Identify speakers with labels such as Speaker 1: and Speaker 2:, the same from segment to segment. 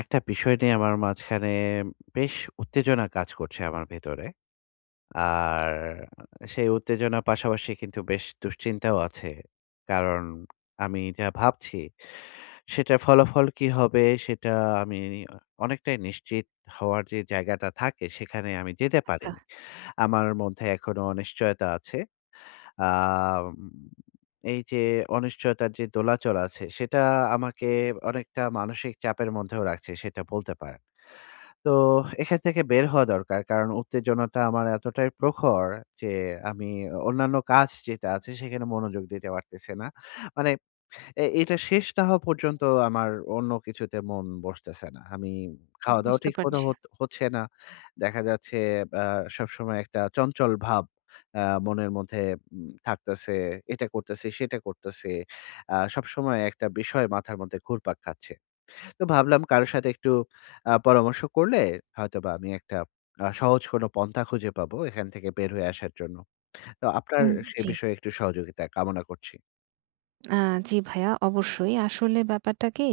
Speaker 1: একটা বিষয় নিয়ে আমার মাঝখানে বেশ উত্তেজনা কাজ করছে আমার ভেতরে। আর সেই উত্তেজনার পাশাপাশি কিন্তু বেশ দুশ্চিন্তাও আছে। কারণ আমি যা ভাবছি সেটার ফলাফল কি হবে সেটা আমি অনেকটাই নিশ্চিত হওয়ার যে জায়গাটা থাকে সেখানে আমি যেতে
Speaker 2: আচ্ছা,
Speaker 1: পারিনি। আমার মধ্যে এখনো অনিশ্চয়তা আছে। আম এই যে অনিশ্চয়তার যে দোলাচল আছে সেটা আমাকে অনেকটা মানসিক চাপের মধ্যেও রাখছে সেটা বলতে পারেন। তো এখান থেকে বের হওয়া দরকার। কারণ উত্তেজনাটা আমার এতটাই প্রখর যে আমি অন্যান্য কাজ যেটা আছে সেখানে মনোযোগ দিতে পারতেছি না। মানে এটা শেষ না হওয়া পর্যন্ত আমার অন্য কিছুতে মন বসতেছে না। আমি
Speaker 2: হুম।
Speaker 1: খাওয়া-দাওয়া
Speaker 2: বুঝতে
Speaker 1: ঠিকমতো
Speaker 2: পারছি।
Speaker 1: হচ্ছে না। দেখা যাচ্ছে আ সবসময় একটা চঞ্চল ভাব মনের মধ্যে থাকতেছে। এটা করতেছি, সেটা করতেছি। সবসময় একটা বিষয় মাথার মধ্যে ঘুরপাক খাচ্ছে। তো ভাবলাম কারো সাথে একটু পরামর্শ করলে হয়তোবা আমি একটা সহজ কোনো পন্থা খুঁজে পাবো এখান থেকে বের হয়ে আসার জন্য। তো আপনার
Speaker 2: উম
Speaker 1: সে
Speaker 2: জি।
Speaker 1: বিষয়ে একটু সহযোগিতা কামনা করছি।
Speaker 2: আ জি ভাইয়া অবশ্যই। আসলে ব্যাপারটা কি,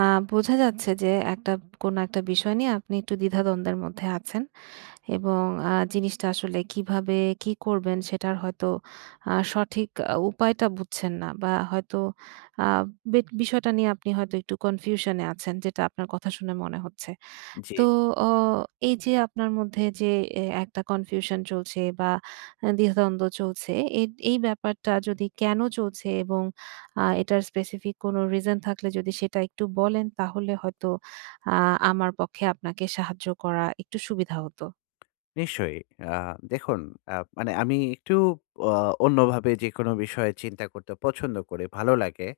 Speaker 2: আ বোঝা যাচ্ছে যে একটা কোনো একটা বিষয় নিয়ে আপনি একটু দ্বিধাদ্বন্দ্বের মধ্যে আছেন এবং জিনিসটা আসলে কিভাবে কি করবেন সেটার হয়তো সঠিক উপায়টা বুঝছেন না, বা হয়তো আ বেট বিষয়টা নিয়ে আপনি হয়তো একটু কনফিউশন এ আছেন, যেটা আপনার কথা শুনে মনে হচ্ছে।
Speaker 1: জি।
Speaker 2: তো অ এই যে আপনার মধ্যে যে একটা কনফিউশন চলছে বা দ্বিধাদ্বন্দ্ব চলছে, এই এই ব্যাপারটা যদি কেন চলছে এবং এটার স্পেসিফিক কোনো রিজন থাকলে যদি সেটা একটু বলেন, তাহলে হয়তো আ আমার পক্ষে আপনাকে সাহায্য করা একটু সুবিধা হতো।
Speaker 1: নিশ্চয়ই। আ দেখুন, মানে আমি একটু অ অন্যভাবে যেকোনো বিষয়ে চিন্তা করতে পছন্দ করি, ভালো লাগে।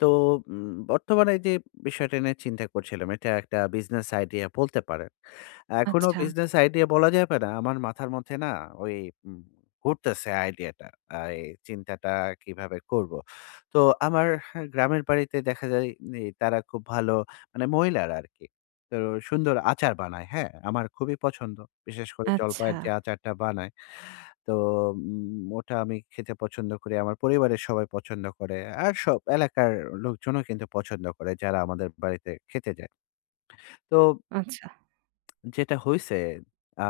Speaker 1: তো বর্তমানে যে বিষয়টা নিয়ে চিন্তা করছিলাম, এটা একটা বিজনেস আইডিয়া বলতে পারেন। এখনো
Speaker 2: আচ্ছা,
Speaker 1: বিজনেস আইডিয়া বলা যাবে না। আমার মাথার মধ্যে না ওই উম ঘুরতেছে আইডিয়াটা। এই চিন্তাটা কিভাবে করব। তো আমার হ্যাঁ, গ্রামের বাড়িতে দেখা যায় তারা খুব ভালো মানে মহিলারা আরকি। তো সুন্দর আচার বানায়, হ্যাঁ? আমার খুবই পছন্দ। বিশেষ করে
Speaker 2: আচ্ছা,
Speaker 1: জলপাইয়ের যে আচারটা বানায়, তো ওটা আমি খেতে পছন্দ করি। আমার পরিবারের সবাই পছন্দ করে। আর সব এলাকার লোকজনও কিন্তু পছন্দ করে যারা আমাদের বাড়িতে খেতে যায়। তো
Speaker 2: আচ্ছা।
Speaker 1: যেটা হইছে, আ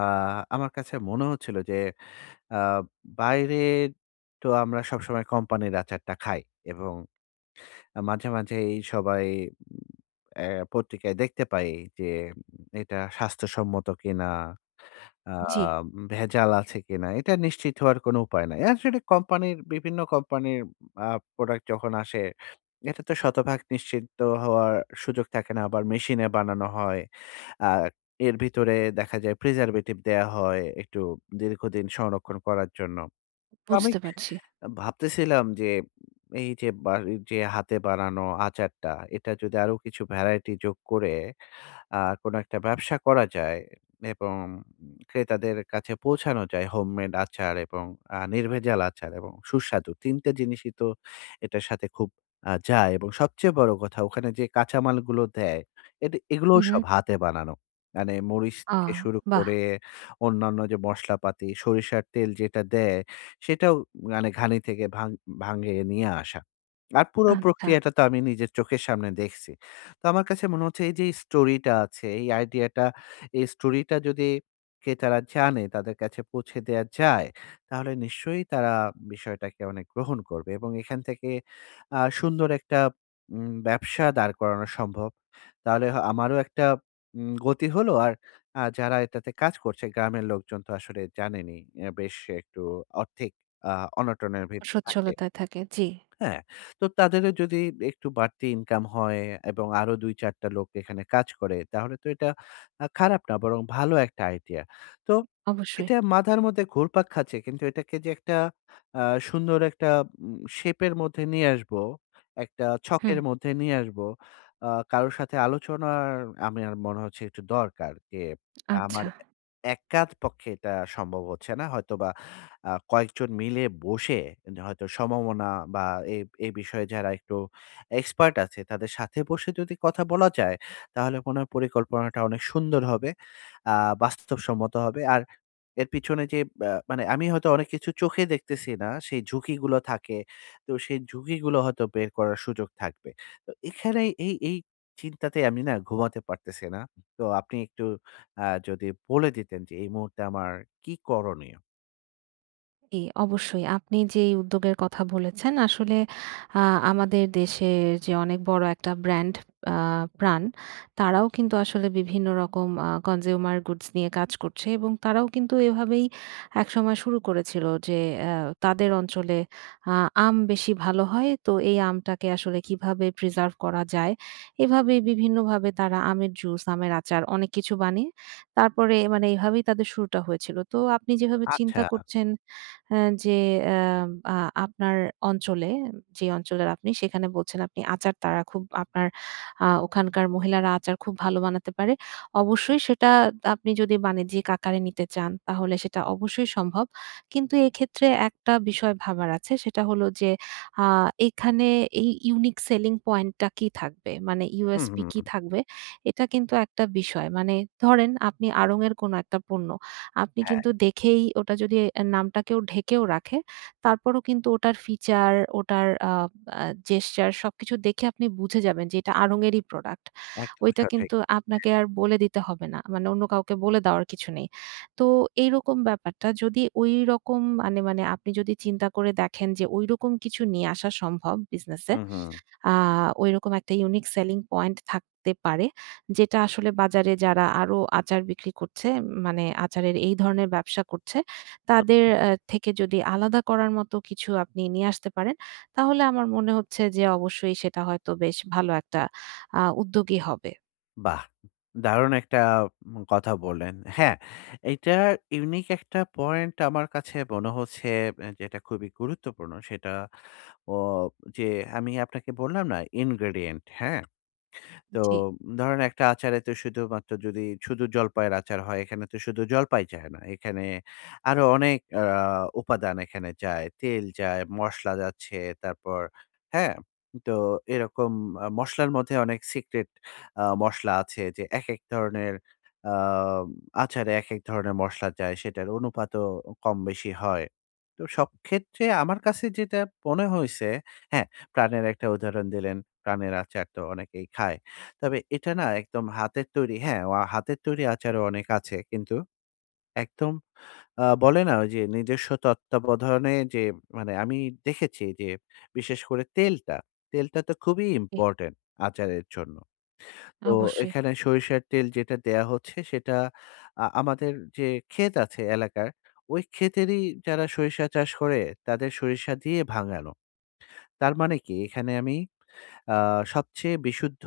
Speaker 1: আমার কাছে মনে হচ্ছিল যে আ বাইরে তো আমরা সবসময় কোম্পানির আচারটা খাই এবং মাঝে মাঝেই সবাই উম অ্যা পত্রিকায় দেখতে পাই যে এটা স্বাস্থ্যসম্মত কিনা, আ
Speaker 2: জি,
Speaker 1: ভেজাল আছে কিনা এটা নিশ্চিত হওয়ার কোনো উপায় নাই। আসলে বিভিন্ন কোম্পানির আ প্রোডাক্ট যখন আসে, এটা তো শতভাগ নিশ্চিত হওয়ার সুযোগ থাকে না। আবার মেশিনে বানানো হয়। আ এর ভিতরে দেখা যায় প্রিজারভেটিভ দেয়া হয় একটু দীর্ঘদিন সংরক্ষণ করার জন্য। তো আমি
Speaker 2: বুঝতে পারছি।
Speaker 1: ভাবতেছিলাম যে এই যে বাড়ির যে হাতে বানানো আচারটা, এটা যদি আরো কিছু ভ্যারাইটি যোগ করে আ কোনো একটা ব্যবসা করা যায় এবং ক্রেতাদের কাছে পৌঁছানো যায় হোমমেড আচার এবং নির্ভেজাল আচার এবং সুস্বাদু। ৩ টে জিনিসই তো এটার সাথে খুব যায় এবং সবচেয়ে বড় কথা ওখানে যে কাঁচামালগুলো দেয়, এগুলোও
Speaker 2: হুম, হুম।
Speaker 1: সব হাতে বানানো। মানে মরিচ
Speaker 2: আ
Speaker 1: থেকে শুরু
Speaker 2: বাহ!
Speaker 1: করে অন্যান্য যে মশলাপাতি, সরিষার তেল যেটা দেয়, সেটাও মানে ঘানি থেকে ভাঙিয়ে নিয়ে আসা। আর পুরো
Speaker 2: আচ্ছা।
Speaker 1: প্রক্রিয়াটা তো আমি নিজের চোখের সামনে দেখছি। তো আমার কাছে মনে হচ্ছে এই যে স্টোরিটা আছে, এই আইডিয়াটা, এই স্টোরিটা যদি ক্রেতারা জানে, তাদের কাছে পৌঁছে দেয়া যায়, তাহলে নিশ্চয়ই তারা বিষয়টাকে অনেক গ্রহণ করবে এবং এখান থেকে সুন্দর একটা ব্যবসা দাঁড় করানো সম্ভব। তাহলে আমারও একটা গতি হলো আর যারা এটাতে কাজ করছে, গ্রামের লোকজন তো আসলে জানেনই, বেশ একটু আর্থিক আ অনটনের ভিতর থাকে।
Speaker 2: সচ্ছলতায় থাকে। জি,
Speaker 1: হ্যাঁ, তো তাদেরও যদি একটু বাড়তি ইনকাম হয় এবং আরো ২-৪ টা লোক এখানে কাজ করে তাহলে তো এটা খারাপ না বরং ভালো একটা আইডিয়া। তো
Speaker 2: অবশ্যই।
Speaker 1: এটা মাথার মধ্যে ঘুরপাক খাচ্ছে কিন্তু এটাকে যে একটা আ সুন্দর একটা শেপের মধ্যে নিয়ে আসবো, একটা
Speaker 2: হুম,
Speaker 1: ছকের মধ্যে নিয়ে আসবো, কারো সাথে আলোচনার আমার মনে হচ্ছে একটু দরকার যে আমার
Speaker 2: আচ্ছা।
Speaker 1: একার পক্ষে এটা সম্ভব হচ্ছে না। হয়তোবা কয়েকজন মিলে বসে হয়তো সমমনা বা এ এই বিষয়ে যারা একটু এক্সপার্ট আছে তাদের সাথে বসে যদি কথা বলা যায়, তাহলে মনে হয় পরিকল্পনাটা অনেক সুন্দর হবে। আ বাস্তবসম্মত হবে। আর এর পিছনে যে মানে আমি হয়তো অনেক কিছু চোখে দেখতেছি না, সেই ঝুঁকিগুলো থাকে। তো সেই ঝুঁকিগুলো হয়তো বের করার সুযোগ থাকবে। তো এখানেই এই চিন্তাতে আমি না ঘুমাতে পারতেছি না। তো আপনি একটু যদি বলে দিতেন যে এই মুহূর্তে আমার কি করণীয়?
Speaker 2: জি, অবশ্যই। আপনি যেই উদ্যোগের কথা বলেছেন, আসলে আ আমাদের দেশের যে অনেক বড় একটা ব্র্যান্ড আ প্রাণ, তারাও কিন্তু আসলে বিভিন্ন রকম কনজিউমার গুডস নিয়ে কাজ করছে এবং তারাও কিন্তু এভাবেই একসময় শুরু করেছিল যে আ তাদের অঞ্চলে আ আম বেশি ভালো হয়। তো এই আমটাকে আসলে কিভাবে প্রিজার্ভ করা যায়? এভাবেই বিভিন্নভাবে তারা আমের জুস, আমের আচার অনেক কিছু বানিয়ে, তারপরে মানে এভাবেই তাদের শুরুটা হয়েছিল। তো আপনি যেভাবে
Speaker 1: আচ্ছা।
Speaker 2: চিন্তা করছেন, অ্যা যে অ্যা আ আপনার অঞ্চলে, যে অঞ্চলের আপনি সেখানে বলছেন, আপনি আচার, তারা খুব আপনার ওখানকার মহিলারা আচার খুব ভালো বানাতে পারে। অবশ্যই সেটা আপনি যদি বাণিজ্যিক আকারে নিতে চান, তাহলে সেটা অবশ্যই সম্ভব। কিন্তু এক্ষেত্রে একটা বিষয় ভাবার আছে, সেটা হলো যে আ এখানে এই ইউনিক সেলিং পয়েন্ট টা কি থাকবে? মানে
Speaker 1: হুম,
Speaker 2: USP
Speaker 1: হুম,
Speaker 2: কি
Speaker 1: হুম।
Speaker 2: থাকবে? এটা কিন্তু একটা বিষয়। মানে ধরেন, আপনি আড়ং এর কোনো একটা পণ্য, আপনি কিন্তু দেখেই, ওটা যদি এ নামটা কেউ ঢেকেও রাখে, তারপরও কিন্তু ওটার ফিচার, ওটার আ আ জেসচার সবকিছু দেখে আপনি বুঝে যাবেন যে এটা আড়ং-এরই প্রোডাক্ট।
Speaker 1: একদম
Speaker 2: ওইটা
Speaker 1: সঠিক।
Speaker 2: কিন্তু আপনাকে আর বলে দিতে হবে না। মানে অন্য কাউকে বলে দেওয়ার কিছু নেই। তো এইরকম ব্যাপারটা যদি ঐরকম, মানে মানে আপনি যদি চিন্তা করে দেখেন যে ঐরকম কিছু নিয়ে আসা সম্ভব বিজনেসে,
Speaker 1: হুম, হুম।
Speaker 2: আ ঐরকম একটা ইউনিক সেলিং পয়েন্ট থাকতে পারে, যেটা আসলে বাজারে যারা আরো আচার বিক্রি করছে, মানে আচারের এই ধরনের ব্যবসা করছে, তাদের থেকে যদি আলাদা করার মতো কিছু আপনি নিয়ে আসতে পারেন, তাহলে আমার মনে হচ্ছে যে অবশ্যই সেটা হয়তো বেশ ভালো একটা উদ্যোগই হবে।
Speaker 1: বাহ! দারুণ একটা কথা বললেন। হ্যাঁ, এইটার ইউনিক একটা পয়েন্ট আমার কাছে মনে হচ্ছে যেটা খুবই গুরুত্বপূর্ণ সেটা অ যে আমি আপনাকে বললাম না ইনগ্রেডিয়েন্ট, হ্যাঁ? তো
Speaker 2: জি,
Speaker 1: ধরেন একটা আচারে তো শুধুমাত্র যদি শুধু জলপাইয়ের আচার হয়, এখানে তো শুধু জলপাই যায় না। এখানে আরো অনেক উপাদান এখানে যায়। তেল যায়, মসলা যাচ্ছে, তারপর হ্যাঁ? তো এরকম মসলার মধ্যে অনেক সিক্রেট মসলা আছে যে একেক ধরনের আ আচারে একেক ধরনের মসলা যায়, সেটার অনুপাতও কম বেশি হয়। তো সব ক্ষেত্রে আমার কাছে যেটা মনে হইছে হ্যাঁ, প্রাণের একটা উদাহরণ দিলেন। প্রাণের আচার তো অনেকেই খায়। তবে এটা না একদম হাতের তৈরি হ্যাঁ, হাতের তৈরি আচারও অনেক আছে। কিন্তু একদম বলে না ওই যে নিজস্ব তত্ত্বাবধানে যে মানে আমি দেখেছি যে বিশেষ করে তেলটা, তেলটা তো খুবই
Speaker 2: জি,
Speaker 1: ইম্পোর্টেন্ট আচারের জন্য। তো
Speaker 2: অবশ্যই।
Speaker 1: এখানে সরিষার তেল যেটা দেয়া হচ্ছে সেটা আমাদের যে ক্ষেত আছে এলাকার, ওই ক্ষেতেরই যারা সরিষা চাষ করে তাদের সরিষা দিয়ে ভাঙানো। তার মানে কি এখানে আমি আ সবচেয়ে বিশুদ্ধ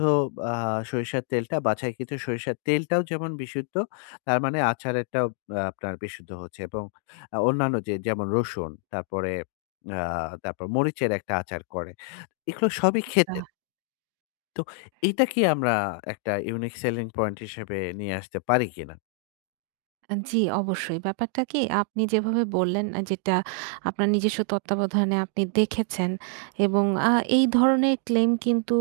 Speaker 1: আ সরিষার তেলটা বাছাইকৃত সরিষার তেলটাও যেমন বিশুদ্ধ, তার মানে আচারেরটাও আপনার বিশুদ্ধ হচ্ছে এবং অন্যান্য যে যেমন রসুন, তারপরে আ তারপর মরিচের একটা আচার করে। এগুলো সবই
Speaker 2: আ
Speaker 1: ক্ষেতের। তো এটা কি আমরা একটা ইউনিক সেলিং পয়েন্ট হিসেবে নিয়ে আসতে পারি কিনা?
Speaker 2: আ জি, অবশ্যই। ব্যাপারটা কি, আপনি যেভাবে বললেন, যেটা আপনার নিজস্ব তত্ত্বাবধানে আপনি দেখেছেন, এবং এই ধরনের ক্লেইম কিন্তু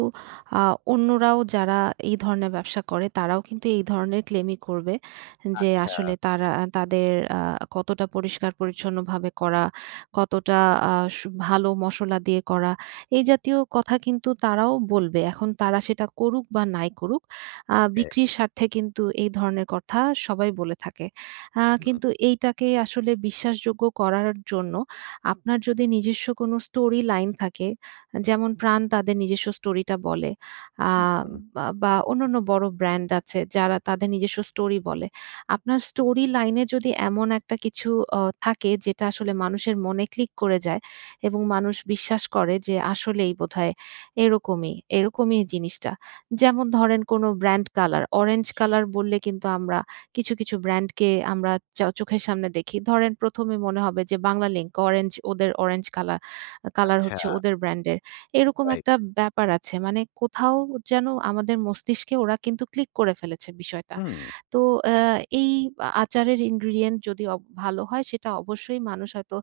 Speaker 2: আ অন্যরাও যারা এই ধরনের ব্যবসা করে, তারাও কিন্তু এই ধরনের ক্লেইমই করবে। যে
Speaker 1: আচ্ছা,
Speaker 2: আসলে তারা তাদের আ কতটা পরিষ্কার-পরিচ্ছন্নভাবে করা, কতটা আ সু ভালো মসলা দিয়ে করা, এই জাতীয় কথা কিন্তু তারাও বলবে। এখন তারা সেটা করুক বা নাই করুক,
Speaker 1: ওকে।
Speaker 2: বিক্রির স্বার্থে কিন্তু এই ধরনের কথা সবাই বলে থাকে।
Speaker 1: হুম,
Speaker 2: কিন্তু এইটাকে আসলে বিশ্বাসযোগ্য করার জন্য আপনার যদি নিজস্ব কোনো স্টোরি লাইন থাকে, যেমন প্রাণ তাদের নিজস্ব স্টোরিটা বলে। আ
Speaker 1: হুম,
Speaker 2: বা বা অন্যান্য বড় ব্র্যান্ড আছে যারা তাদের নিজস্ব স্টোরি বলে। আপনার স্টোরি লাইনে যদি এমন একটা কিছু থাকে যেটা আসলে মানুষের মনে ক্লিক করে যায় এবং মানুষ বিশ্বাস করে যে আসলেই বোধহয় এরকমই, এরকমই জিনিসটা। যেমন ধরেন কোনো ব্র্যান্ড কালার, অরেঞ্জ কালার বললে কিন্তু আমরা কিছু, কিছু ব্র্যান্ডকে আমরা চোখের সামনে দেখি। ধরেন ১ম এ মনে হবে যে বাংলালিংক, ওদের অরেঞ্জ কালার কালার
Speaker 1: আচ্ছা,
Speaker 2: হচ্ছে ওদের ব্র্যান্ডের। এরকম
Speaker 1: রাইট।
Speaker 2: একটা ব্যাপার আছে। মানে কোথাও যেন আমাদের মস্তিষ্কে ওরা কিন্তু ক্লিক করে ফেলেছে বিষয়টা।
Speaker 1: হুম,
Speaker 2: তো আ এই আচারের ইনগ্রিডিয়েন্ট যদি ভালো হয়, সেটা অবশ্যই মানুষ হয়তো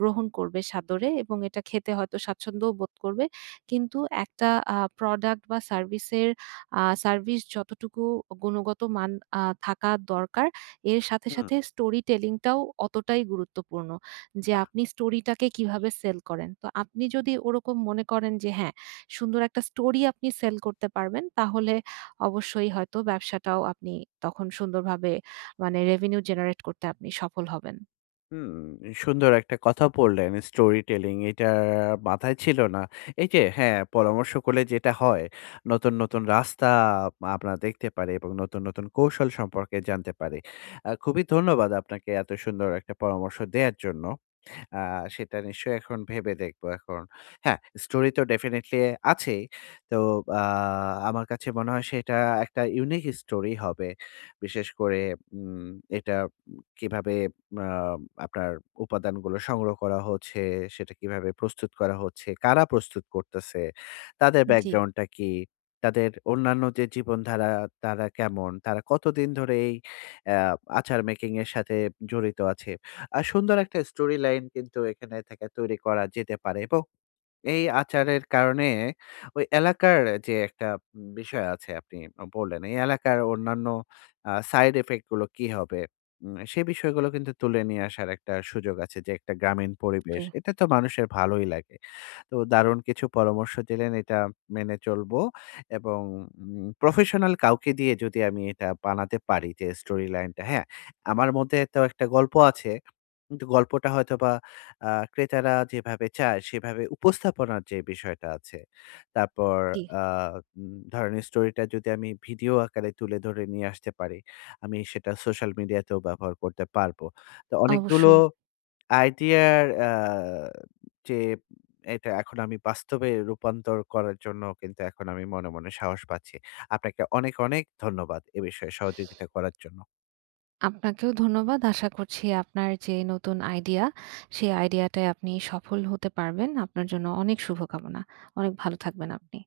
Speaker 2: গ্রহণ করবে সাদরে এবং এটা খেতে হয়তো স্বাচ্ছন্দ্যও বোধ করবে। কিন্তু একটা প্রোডাক্ট বা সার্ভিস যতটুকু গুণগত মান থাকা দরকার, এর সাথে,
Speaker 1: হুম।
Speaker 2: সাথে স্টোরি টেলিং টাও অতটাই গুরুত্বপূর্ণ। যে আপনি স্টোরিটাকে কিভাবে সেল করেন। তো আপনি যদি ওরকম মনে করেন যে হ্যাঁ, সুন্দর একটা স্টোরি আপনি সেল করতে পারবেন, তাহলে অবশ্যই হয়তো ব্যবসাটাও আপনি তখন সুন্দরভাবে, মানে রেভিনিউ জেনারেট করতে আপনি সফল হবেন।
Speaker 1: হুম, সুন্দর একটা কথা বললেন স্টোরি টেলিং, এটা মাথায় ছিল না। এই যে হ্যাঁ, পরামর্শ করলে যেটা হয় নতুন, নতুন রাস্তা আমরা দেখতে পারি এবং নতুন, নতুন কৌশল সম্পর্কে জানতে পারি। খুবই ধন্যবাদ আপনাকে এত সুন্দর একটা পরামর্শ দেয়ার জন্য। আ সেটা নিশ্চয়ই এখন ভেবে দেখব এখন। হ্যাঁ, স্টোরি তো ডেফিনিটলি আছেই। তো আ আমার কাছে মনে হয় সেটা একটা ইউনিক স্টোরি হবে। বিশেষ করে উম এটা কিভাবে আ আপনার উপাদানগুলো সংগ্রহ করা হচ্ছে, সেটা কিভাবে প্রস্তুত করা হচ্ছে, কারা প্রস্তুত করতেছে, তাদের
Speaker 2: জি,
Speaker 1: ব্যাকগ্রাউন্ডটা কি, তাদের অন্যান্য যে জীবনধারা তারা কেমন, তারা কতদিন ধরে এই আ আচার মেকিং এর সাথে জড়িত আছে। সুন্দর একটা স্টোরি লাইন কিন্তু এখানে থেকে তৈরি করা যেতে পারে এবং এই আচারের কারণে ওই এলাকার যে একটা বিষয় আছে আপনি বললেন, এই এলাকার অন্যান্য সাইড ইফেক্ট গুলো কি হবে? সেই বিষয়গুলো কিন্তু তুলে নিয়ে আসার একটা সুযোগ আছে যে একটা গ্রামীণ
Speaker 2: জি।
Speaker 1: পরিবেশ। এটা তো মানুষের ভালোই লাগে। তো দারুণ কিছু পরামর্শ দিলেন, এটা মেনে চলবো এবং প্রফেশনাল কাউকে দিয়ে যদি আমি এটা বানাতে পারি যে স্টোরি লাইনটা, হ্যাঁ? আমার মধ্যে তো একটা গল্প আছে কিন্তু গল্পটা হয়তোবা ক্রেতারা যেভাবে চায় সেভাবে উপস্থাপনার যে বিষয়টা আছে, তারপর
Speaker 2: জি,
Speaker 1: আ ধরেন স্টোরিটা যদি আমি ভিডিও আকারে তুলে ধরে নিয়ে আসতে পারি, আমি সেটা সোশ্যাল মিডিয়াতেও ব্যবহার করতে পারবো। তো অনেকগুলো
Speaker 2: অবশ্যই।
Speaker 1: আইডিয়ার যে এটা এখন আমি বাস্তবে রূপান্তর করার জন্য কিন্তু এখন আমি মনে মনে সাহস পাচ্ছি। আপনাকে অনেক, অনেক ধন্যবাদ এ বিষয়ে সহযোগিতা করার জন্য।
Speaker 2: আপনাকেও ধন্যবাদ। আশা করছি আপনার যে নতুন আইডিয়া, সেই আইডিয়াটায় আপনি সফল হতে পারবেন। আপনার জন্য অনেক শুভকামনা। অনেক ভালো থাকবেন আপনি।